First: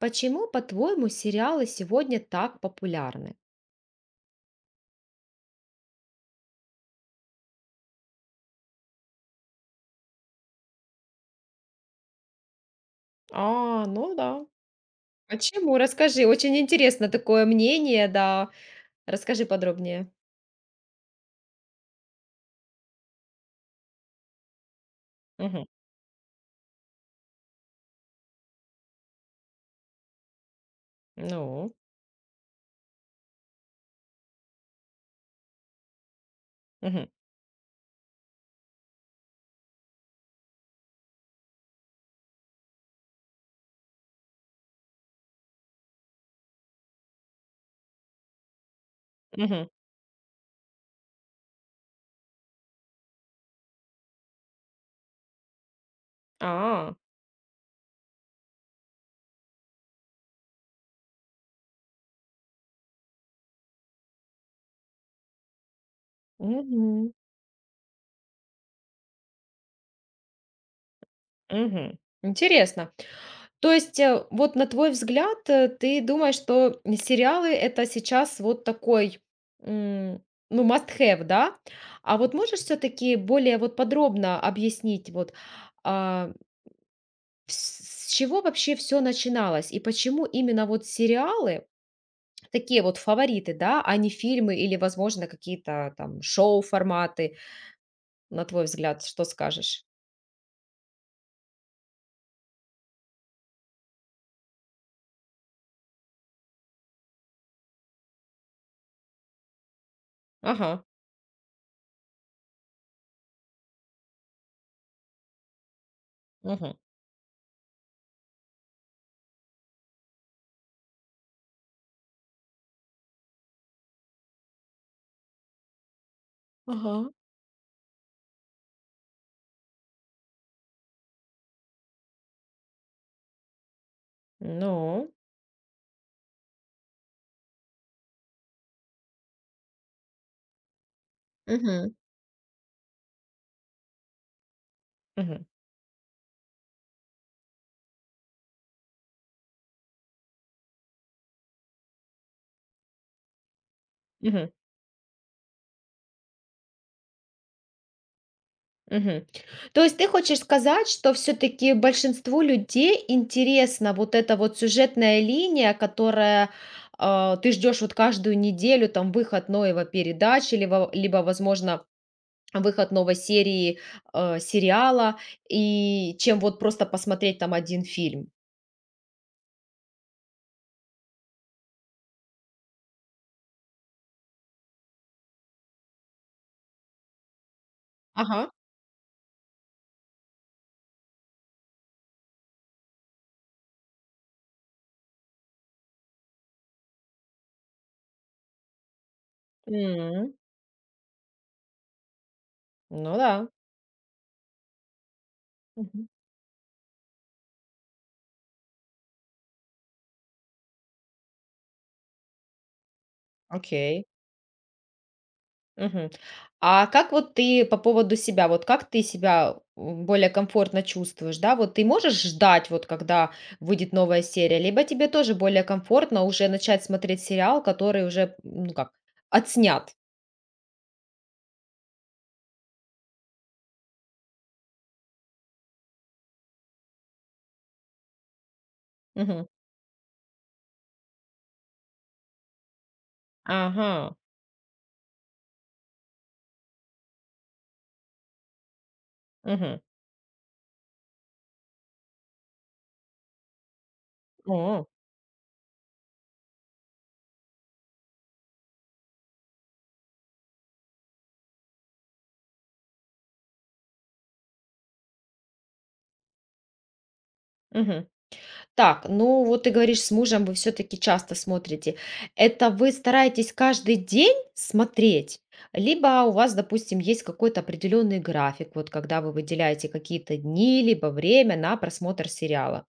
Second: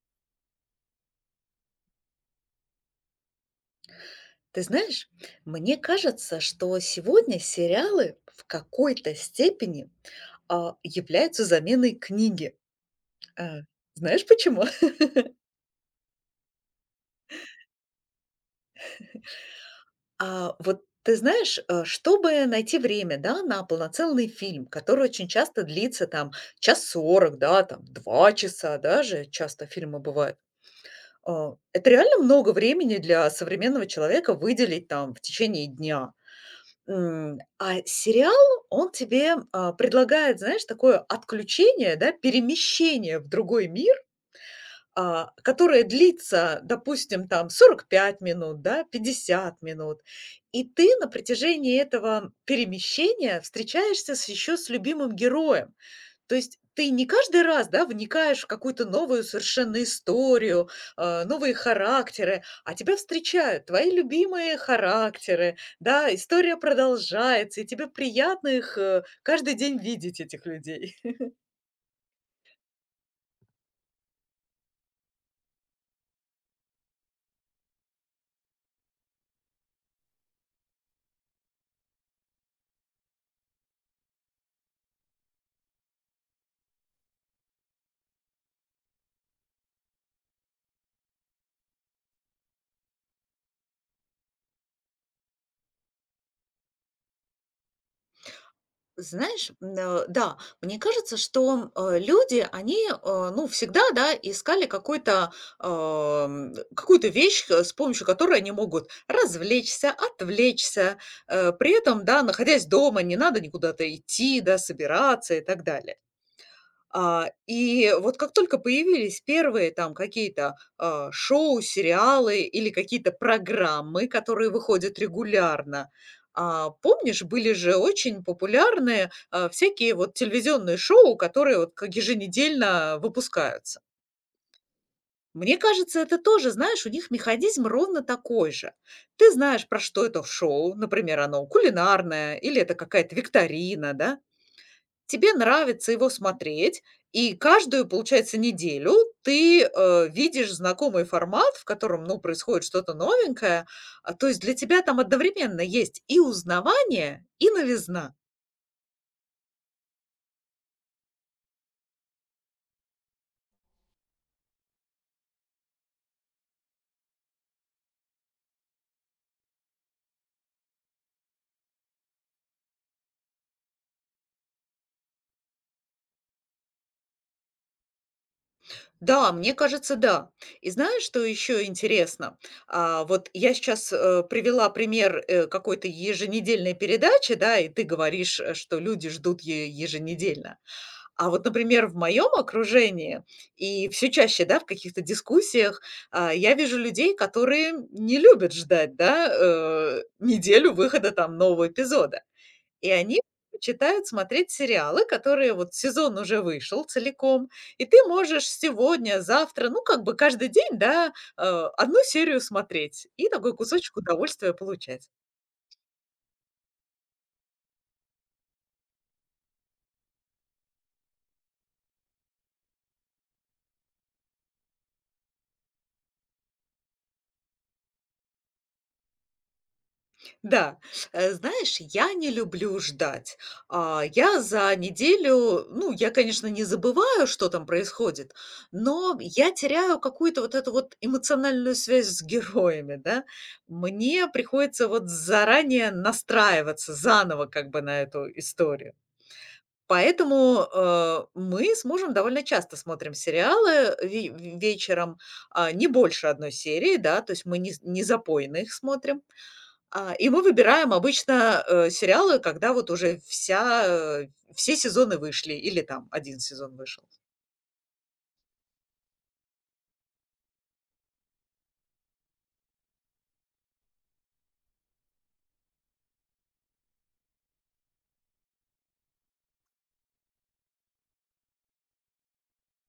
Почему, по-твоему, сериалы сегодня так популярны? Ты знаешь, мне кажется, что сегодня сериалы в какой-то степени, являются заменой книги. Э, А, ну Знаешь да. почему? Почему? Расскажи. Очень интересно такое мнение, да. Расскажи подробнее. Вот ты знаешь, чтобы найти время, да, на полноценный фильм, который очень часто Мгм. длится там час 40, да, там 2 часа даже, часто фильмы бывают. Ну. Это реально много времени для современного человека выделить там в течение дня. Мгм. А сериал, он тебе, предлагает, знаешь, такое отключение, да, перемещение в другой мир, которая длится, допустим, там 45 минут, да, пятьдесят Мгм. минут. И ты на протяжении этого перемещения встречаешься с еще с любимым героем. То есть ты А. не каждый раз, да, вникаешь в какую-то новую совершенно историю, новые характеры, а тебя встречают твои любимые характеры, да, история Мгм. продолжается, и тебе приятно их каждый день видеть, этих людей. Мгм. Интересно. То есть, вот на твой взгляд, ты думаешь, что сериалы это сейчас вот такой, м, ну, must have, да? А вот можешь все-таки более вот подробно объяснить, вот, а, с чего вообще все начиналось и почему именно вот сериалы такие вот фавориты, да, а не фильмы или, возможно, какие-то там шоу-форматы, на твой взгляд, что Знаешь, скажешь? Да, мне кажется, что люди, они, э, ну, всегда, да, искали какой-то, какую-то вещь, с помощью которой они могут развлечься, Ага, отвлечься, при этом, да, находясь дома, не надо никуда-то идти, да, собираться и так далее. мгм. И вот как только появились первые там какие-то, шоу, сериалы или какие-то программы, которые выходят регулярно, Ага. помнишь, были же очень популярные, всякие вот телевизионные шоу, которые вот как еженедельно выпускаются. Ну, Мне кажется, это тоже, знаешь, у них механизм ровно такой же. Ты знаешь, про что это шоу, например, оно мгм, кулинарное или это какая-то викторина, да? Тебе мгм, нравится его смотреть, и каждую, получается, неделю ты, видишь знакомый формат, в котором, ну, происходит что-то новенькое. То есть мгм, для тебя там одновременно есть и узнавание, и новизна. мгм. То есть ты хочешь сказать, что все таки большинству людей интересна вот эта вот сюжетная линия, которая, ты ждешь вот каждую неделю там выход новой передачи, либо, возможно, выход новой серии, сериала, и чем вот просто посмотреть там один фильм. Да, мне кажется, да. И знаешь, что еще интересно? Вот я сейчас, привела пример, какой-то еженедельной передачи, да, и ты говоришь, Ага. Что люди ждут ее еженедельно. А вот, например, в моем окружении и все чаще, да, в каких-то дискуссиях, я вижу людей, которые не любят ждать, да, М, неделю выхода там нового эпизода. И ну они да. читают, смотреть сериалы, которые вот Мгм. сезон уже вышел целиком, и ты можешь сегодня, завтра, ну, как бы каждый день, да, одну серию смотреть и такой кусочек Окей. удовольствия получать. Мгм. А как вот ты по поводу себя, вот как ты себя, более комфортно чувствуешь, да? Вот ты можешь ждать, вот когда выйдет новая серия, либо тебе тоже более комфортно уже начать смотреть сериал, который уже, ну как, отснят? Да, знаешь, я не люблю ждать. Я за неделю, ну, я, конечно, не забываю, что там происходит, но Мгм. я теряю какую-то вот эту вот эмоциональную связь с героями, да. Ага. Мне приходится вот заранее настраиваться заново как бы на эту историю. Мгм. Поэтому мы с мужем довольно часто смотрим сериалы О. вечером, не больше одной серии, да, то есть мы не запойно их смотрим. И мы выбираем обычно, сериалы, когда вот уже вся, э, все сезоны вышли или там один сезон вышел. Мгм. Так, ну вот ты говоришь, с мужем вы все-таки часто смотрите. Это вы стараетесь каждый день смотреть? Либо у вас, допустим, есть какой-то определенный график, вот когда вы выделяете какие-то дни, либо время на просмотр сериала.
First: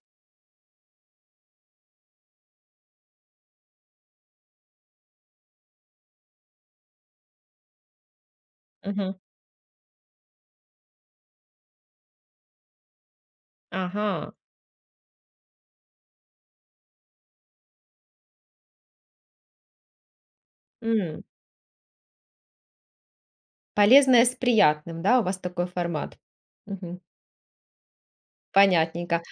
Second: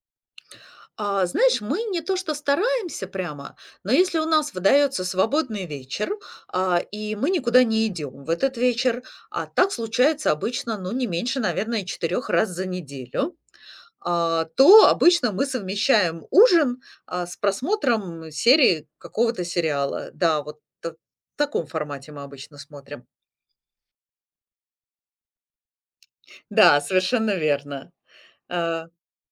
Знаешь, мы не то что стараемся прямо, но если у нас выдается свободный вечер, и мы никуда не идем в этот вечер, Мгм. а так случается обычно, ну, не меньше, наверное, четырех раз за неделю, Ага. То обычно мы совмещаем ужин, с просмотром серии какого-то сериала. Да, вот т М, в таком формате мы обычно смотрим. Полезное с приятным, да, у вас такой формат. Да, Мгм. совершенно верно. Э, Понятненько.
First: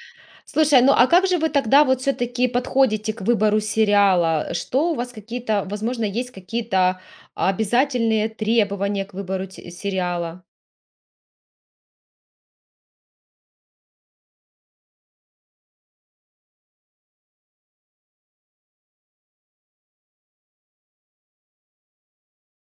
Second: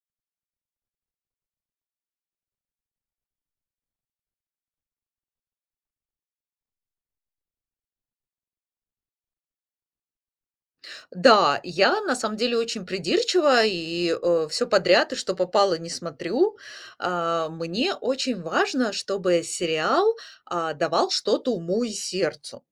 Слушай, ну а как же вы тогда вот все-таки подходите к выбору сериала? Что у вас какие-то, возможно, есть какие-то обязательные требования к выбору сериала? да, я на самом деле очень придирчива и, все подряд, и что попало, не смотрю. Мне очень важно, чтобы сериал, давал что-то уму и сердцу.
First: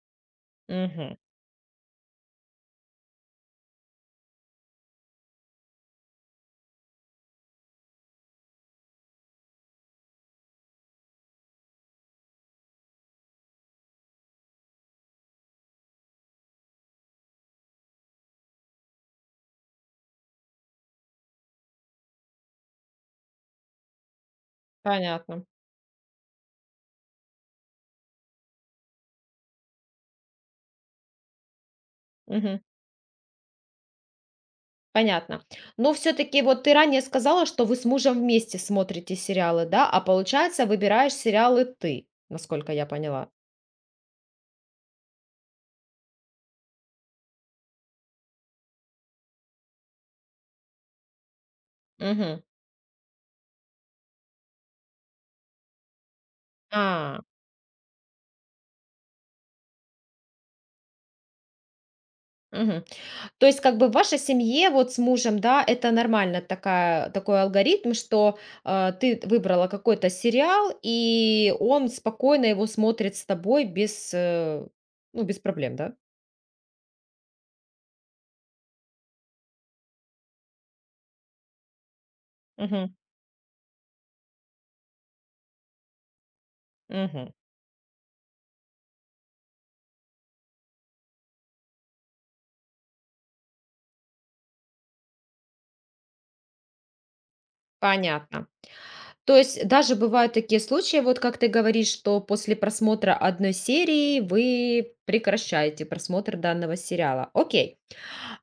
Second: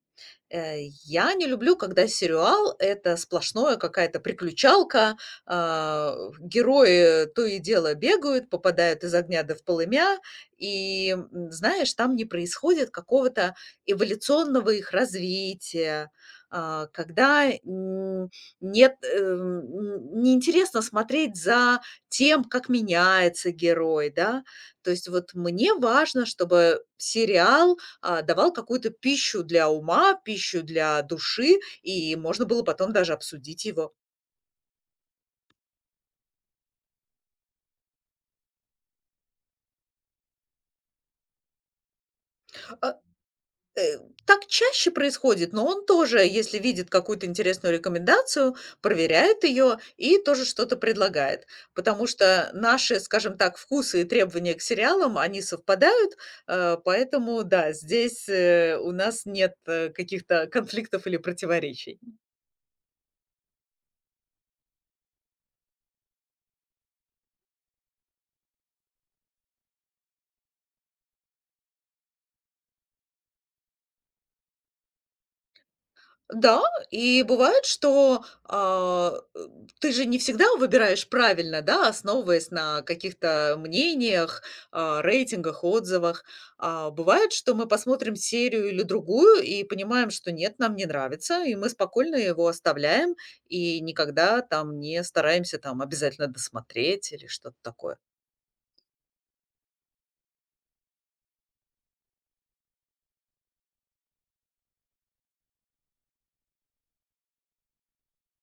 Э, Мгм. я не люблю, когда сериал — это сплошное какая-то приключалка, герои то и дело бегают, попадают из огня до в полымя, и, знаешь, там не происходит какого-то эволюционного их развития, когда, нет, н неинтересно смотреть за тем, как меняется герой, да. То есть вот Понятно. мне важно, чтобы сериал давал какую-то пищу для ума, пищу для души, и можно Мгм. было потом даже обсудить его. Понятно. Но все-таки вот ты ранее сказала, что вы с мужем вместе смотрите сериалы, да? А получается, выбираешь сериалы ты, насколько я А, поняла. э, так чаще происходит, но он тоже, если видит какую-то интересную рекомендацию, проверяет ее и тоже что-то предлагает. Потому Мгм. что наши, скажем так, вкусы и требования к сериалам, они совпадают, А. поэтому да, здесь у нас нет каких-то конфликтов или противоречий. Мгм. То есть как бы в вашей семье вот с мужем, да, это нормально такая, такой алгоритм, что ты выбрала какой-то сериал, и он спокойно его смотрит с тобой без, ну, без проблем, да? Да, и бывает, что, ты же не всегда выбираешь правильно, да, основываясь на Мгм. каких-то мнениях, рейтингах, отзывах. Бывает, Мгм. что мы посмотрим серию или другую и понимаем, что нет, нам не нравится, и мы спокойно его оставляем и никогда там не стараемся там обязательно досмотреть или что-то такое. Понятно. То есть даже бывают такие случаи, вот как ты говоришь, что после просмотра одной серии вы прекращаете просмотр данного сериала. Окей.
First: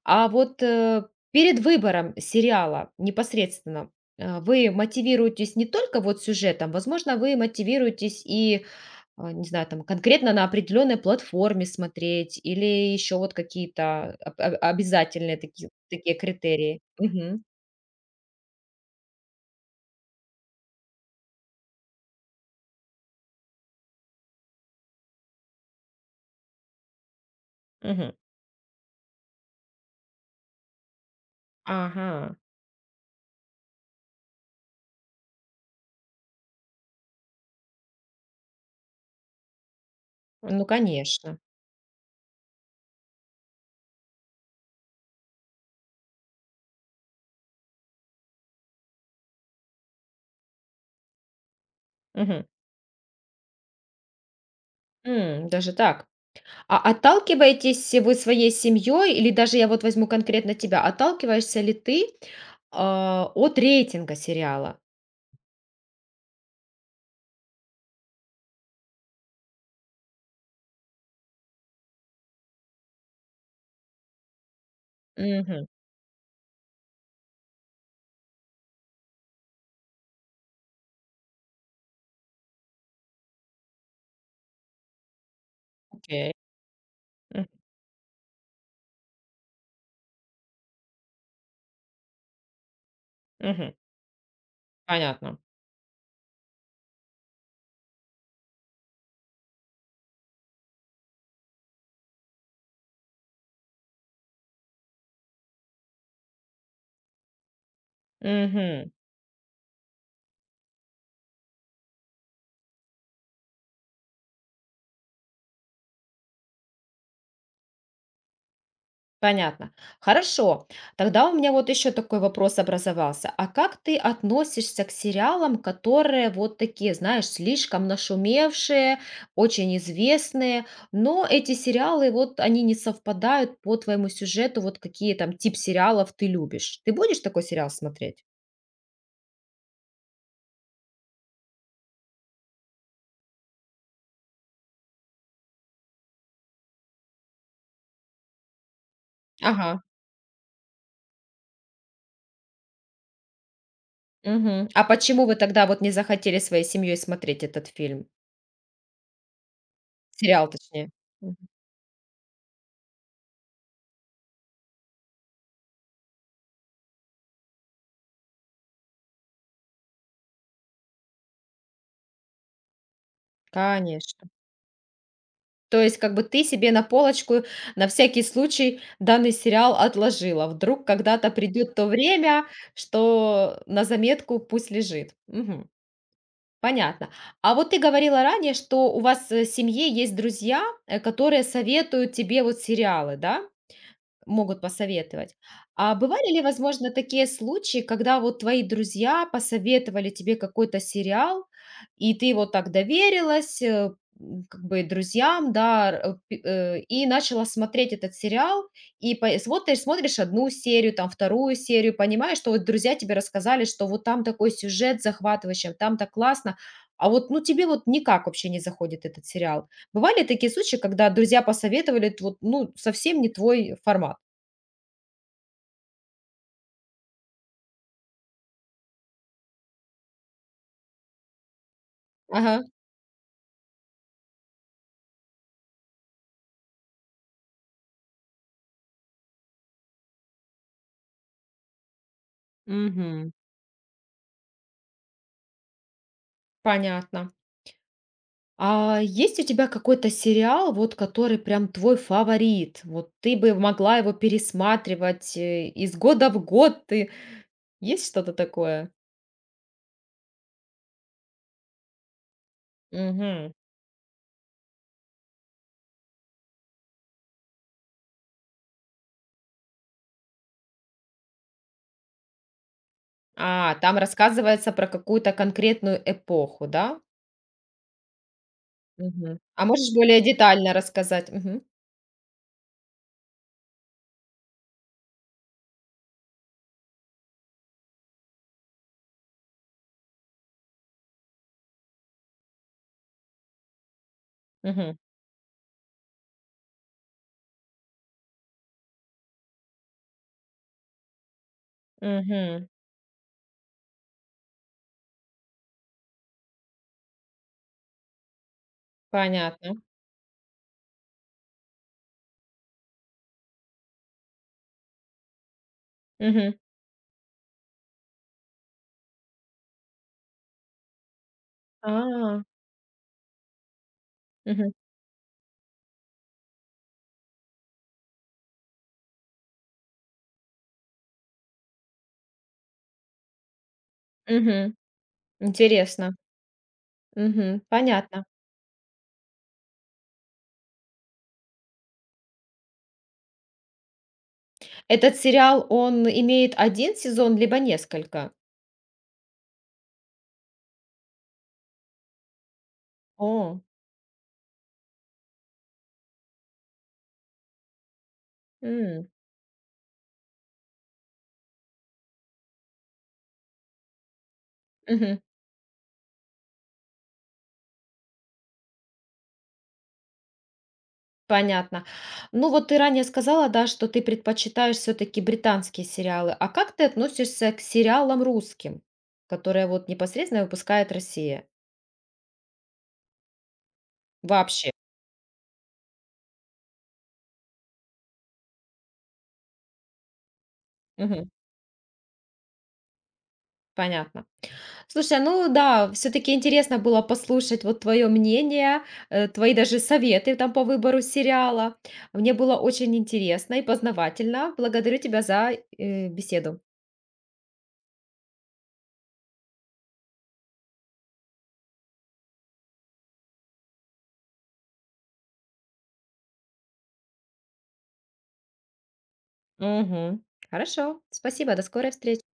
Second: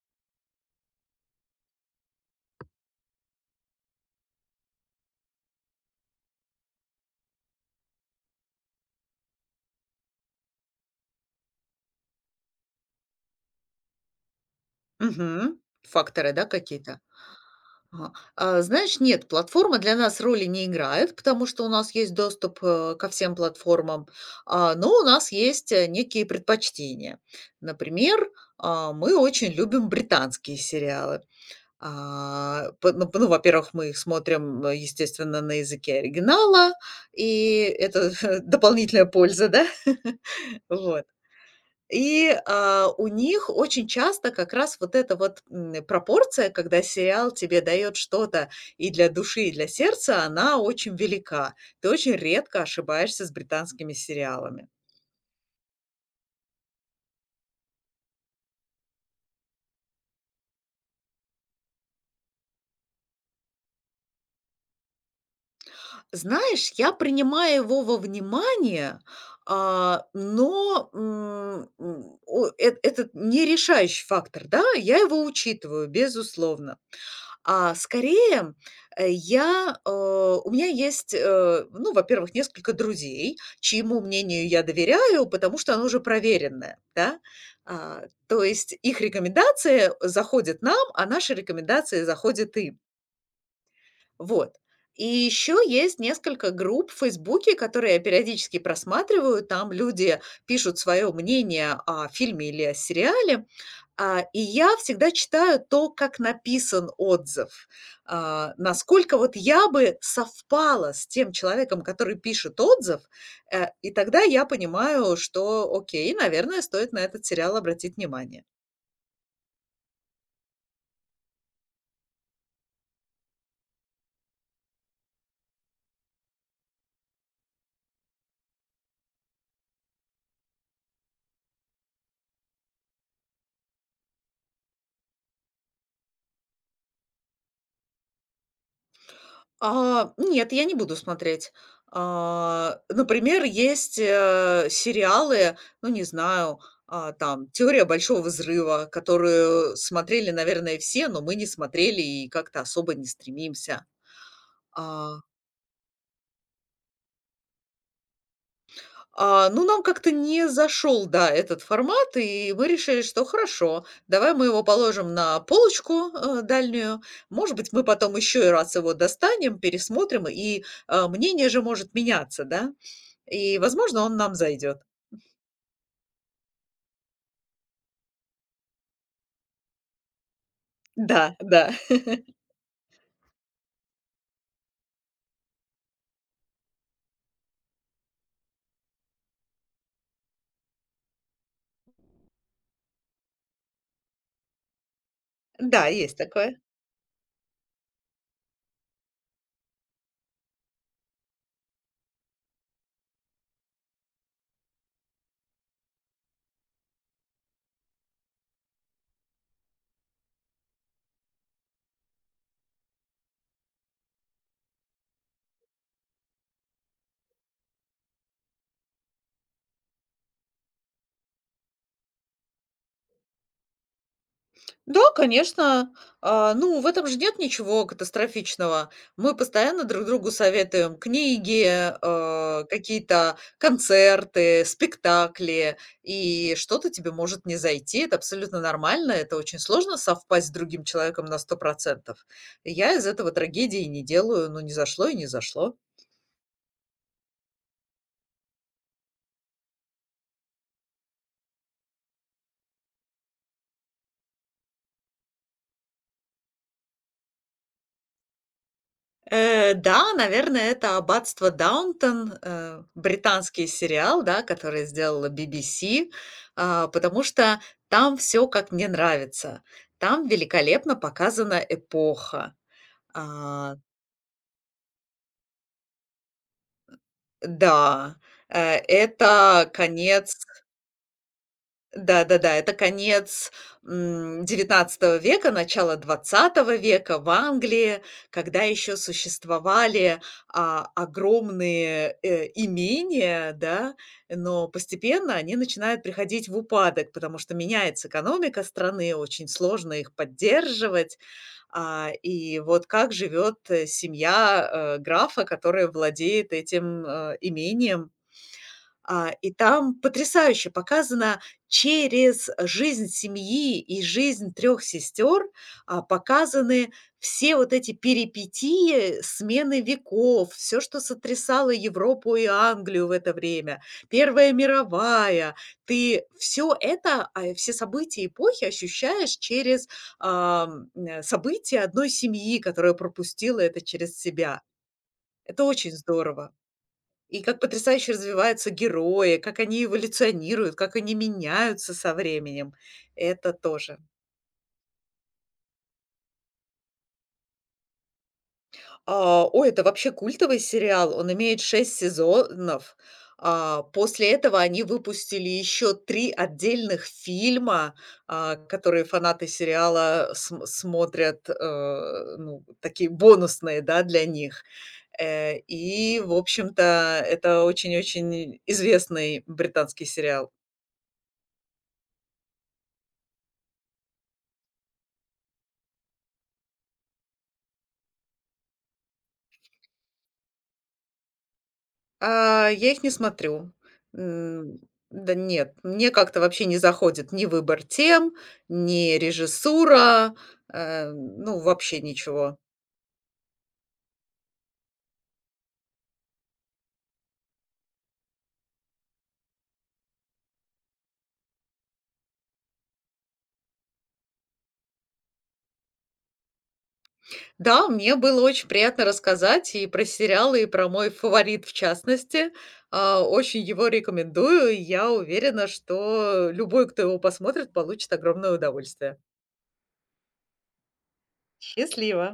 А вот, перед выбором сериала непосредственно, вы мотивируетесь не только вот сюжетом, возможно, вы мотивируетесь и, не знаю, там конкретно на определенной платформе смотреть или еще вот какие-то об обязательные Мгм. такие Факторы, да, критерии? какие-то? Мгм. Ага. Знаешь, нет, платформы для нас роли не играют, потому что у нас есть доступ, ко всем платформам, но у нас есть, некие предпочтения. Мгм. Например, мы очень любим британские сериалы. Ага. А, п Ну ну, во-первых, мы их смотрим, естественно, на языке оригинала, и это дополнительная польза, да? Ну, Вот. конечно. И, у них очень часто как раз вот эта вот, пропорция, когда сериал тебе дает что-то и для души, и для сердца, она очень велика. Ты очень Мгм. редко ошибаешься с британскими сериалами. Даже так? А отталкиваетесь вы своей семьей, или даже я вот возьму конкретно тебя, отталкиваешься ли ты, от рейтинга сериала? Знаешь, я принимаю его во внимание, но, о эт этот не решающий фактор, да, я его Мгм. учитываю, безусловно. Скорее, я, у меня есть, ну, во-первых, несколько друзей, чьему мнению я доверяю, потому что оно уже Окей. проверенное, да. М, А, То есть их рекомендации заходят нам, а наши рекомендации заходят им. мгм. Вот. И Понятно. еще есть несколько групп в Фейсбуке, которые я периодически просматриваю. Там люди пишут свое мнение о фильме или о сериале. И я всегда читаю то, как написан отзыв. Мгм. Насколько вот я бы совпала с тем человеком, который пишет отзыв, и тогда я понимаю, что окей, наверное, стоит на этот сериал обратить внимание. Понятно. Хорошо. Тогда у меня вот еще такой вопрос образовался. А как ты относишься к сериалам, которые вот такие, знаешь, слишком нашумевшие, очень известные, но эти сериалы, вот они не совпадают по твоему сюжету, вот какие там тип сериалов ты любишь? Ты будешь такой сериал смотреть? Нет, я не буду смотреть. Например, есть, сериалы, ну, не знаю, там "Теория большого взрыва", которую Ага. смотрели, наверное, все, но мы не смотрели и как-то особо не стремимся. Мгм. А А почему вы тогда вот не захотели своей семьей смотреть этот фильм? Ну, нам как-то не Сериал, точнее. зашел, да, Мгм. этот формат, и мы решили, что хорошо, давай мы его положим на полочку дальнюю. Может быть, мы потом еще и раз его достанем, пересмотрим, и мнение же может меняться, да? И, возможно, он Конечно. нам зайдет. То есть как бы ты себе на полочку на всякий случай данный сериал отложила. Вдруг когда-то Да, да, придет то время, что на заметку пусть лежит. Мгм. Понятно. А вот ты говорила ранее, что у вас, в семье есть друзья, которые советуют тебе вот сериалы, да? Могут посоветовать. да, А есть бывали ли, такое. возможно, такие случаи, когда вот твои друзья посоветовали тебе какой-то сериал, и ты вот так доверилась, как бы друзьям, да, и начала смотреть этот сериал, и смотришь, смотришь одну серию, там вторую серию, понимаешь, что вот друзья тебе рассказали, что вот там такой сюжет захватывающий, вот там так классно, а вот ну тебе вот никак вообще не заходит этот сериал. Бывали такие случаи, когда друзья посоветовали, вот, ну, совсем не твой формат? Да, конечно. Ну, в этом же нет ничего катастрофичного. Мы постоянно друг другу советуем книги, Ага. Какие-то концерты, спектакли, и что-то тебе может не зайти. Это абсолютно нормально. Это очень сложно совпасть с другим человеком на 100%. Я из этого Мгм. трагедии не делаю. Ну, не зашло и не зашло. Понятно. А есть у тебя какой-то сериал, вот который прям твой фаворит? Вот ты бы могла его пересматривать, из года в год ты. Есть что-то такое? Да, наверное, это "Аббатство Даунтон", Мгм. британский сериал, да, который сделала BBC, потому что там все, как мне нравится. Там великолепно показана эпоха. А, А, там рассказывается про какую-то конкретную эпоху, да? да, э, Мгм. А это можешь более конец детально рассказать? Мгм. Да-да-да, это конец, 19 века, начало 20 века в Англии, когда еще существовали, огромные, имения, да, но Мгм. постепенно они начинают приходить в упадок, потому что меняется экономика страны, очень сложно их поддерживать. И Мгм. вот как живет, семья, графа, которая владеет этим, имением. И Понятно. там потрясающе показано через жизнь семьи и жизнь трех сестер, Мгм. показаны все вот эти перипетии смены веков, все, что сотрясало Европу А. и Англию в это время, Первая Мгм. мировая. Ты все это, все события эпохи ощущаешь через, события одной семьи, которая пропустила это через себя. Мгм. Это очень Интересно. здорово. И как Мгм. потрясающе Понятно. развиваются герои, как они эволюционируют, как они меняются со временем. Это тоже. Этот сериал, он имеет один сезон либо несколько? Ой, это вообще культовый сериал. Он имеет 6 сезонов. О. После этого они выпустили еще 3 отдельных фильма, которые М, фанаты сериала см смотрят, ну, такие бонусные, да, для них. мгм. И, в общем-то, это очень-очень известный британский сериал. Понятно. Ну, вот ты ранее сказала, да, что ты предпочитаешь все таки британские сериалы. А как ты относишься к сериалам русским, которые вот непосредственно выпускает Россия? Я их не смотрю. Вообще? М, да нет, мне как-то вообще не заходит ни выбор тем, ни режиссура, Мгм. ну, вообще ничего. Понятно. Слушай, ну да, все-таки интересно было послушать вот твое мнение, твои даже советы там по выбору сериала. Мне было очень интересно и познавательно. Благодарю тебя за беседу. Да, мне было очень приятно рассказать и про сериалы, и про мой фаворит, в частности. Очень его рекомендую. И я уверена, что любой, кто его посмотрит, получит огромное удовольствие. Мгм. Хорошо, спасибо, до скорой встречи. Счастливо!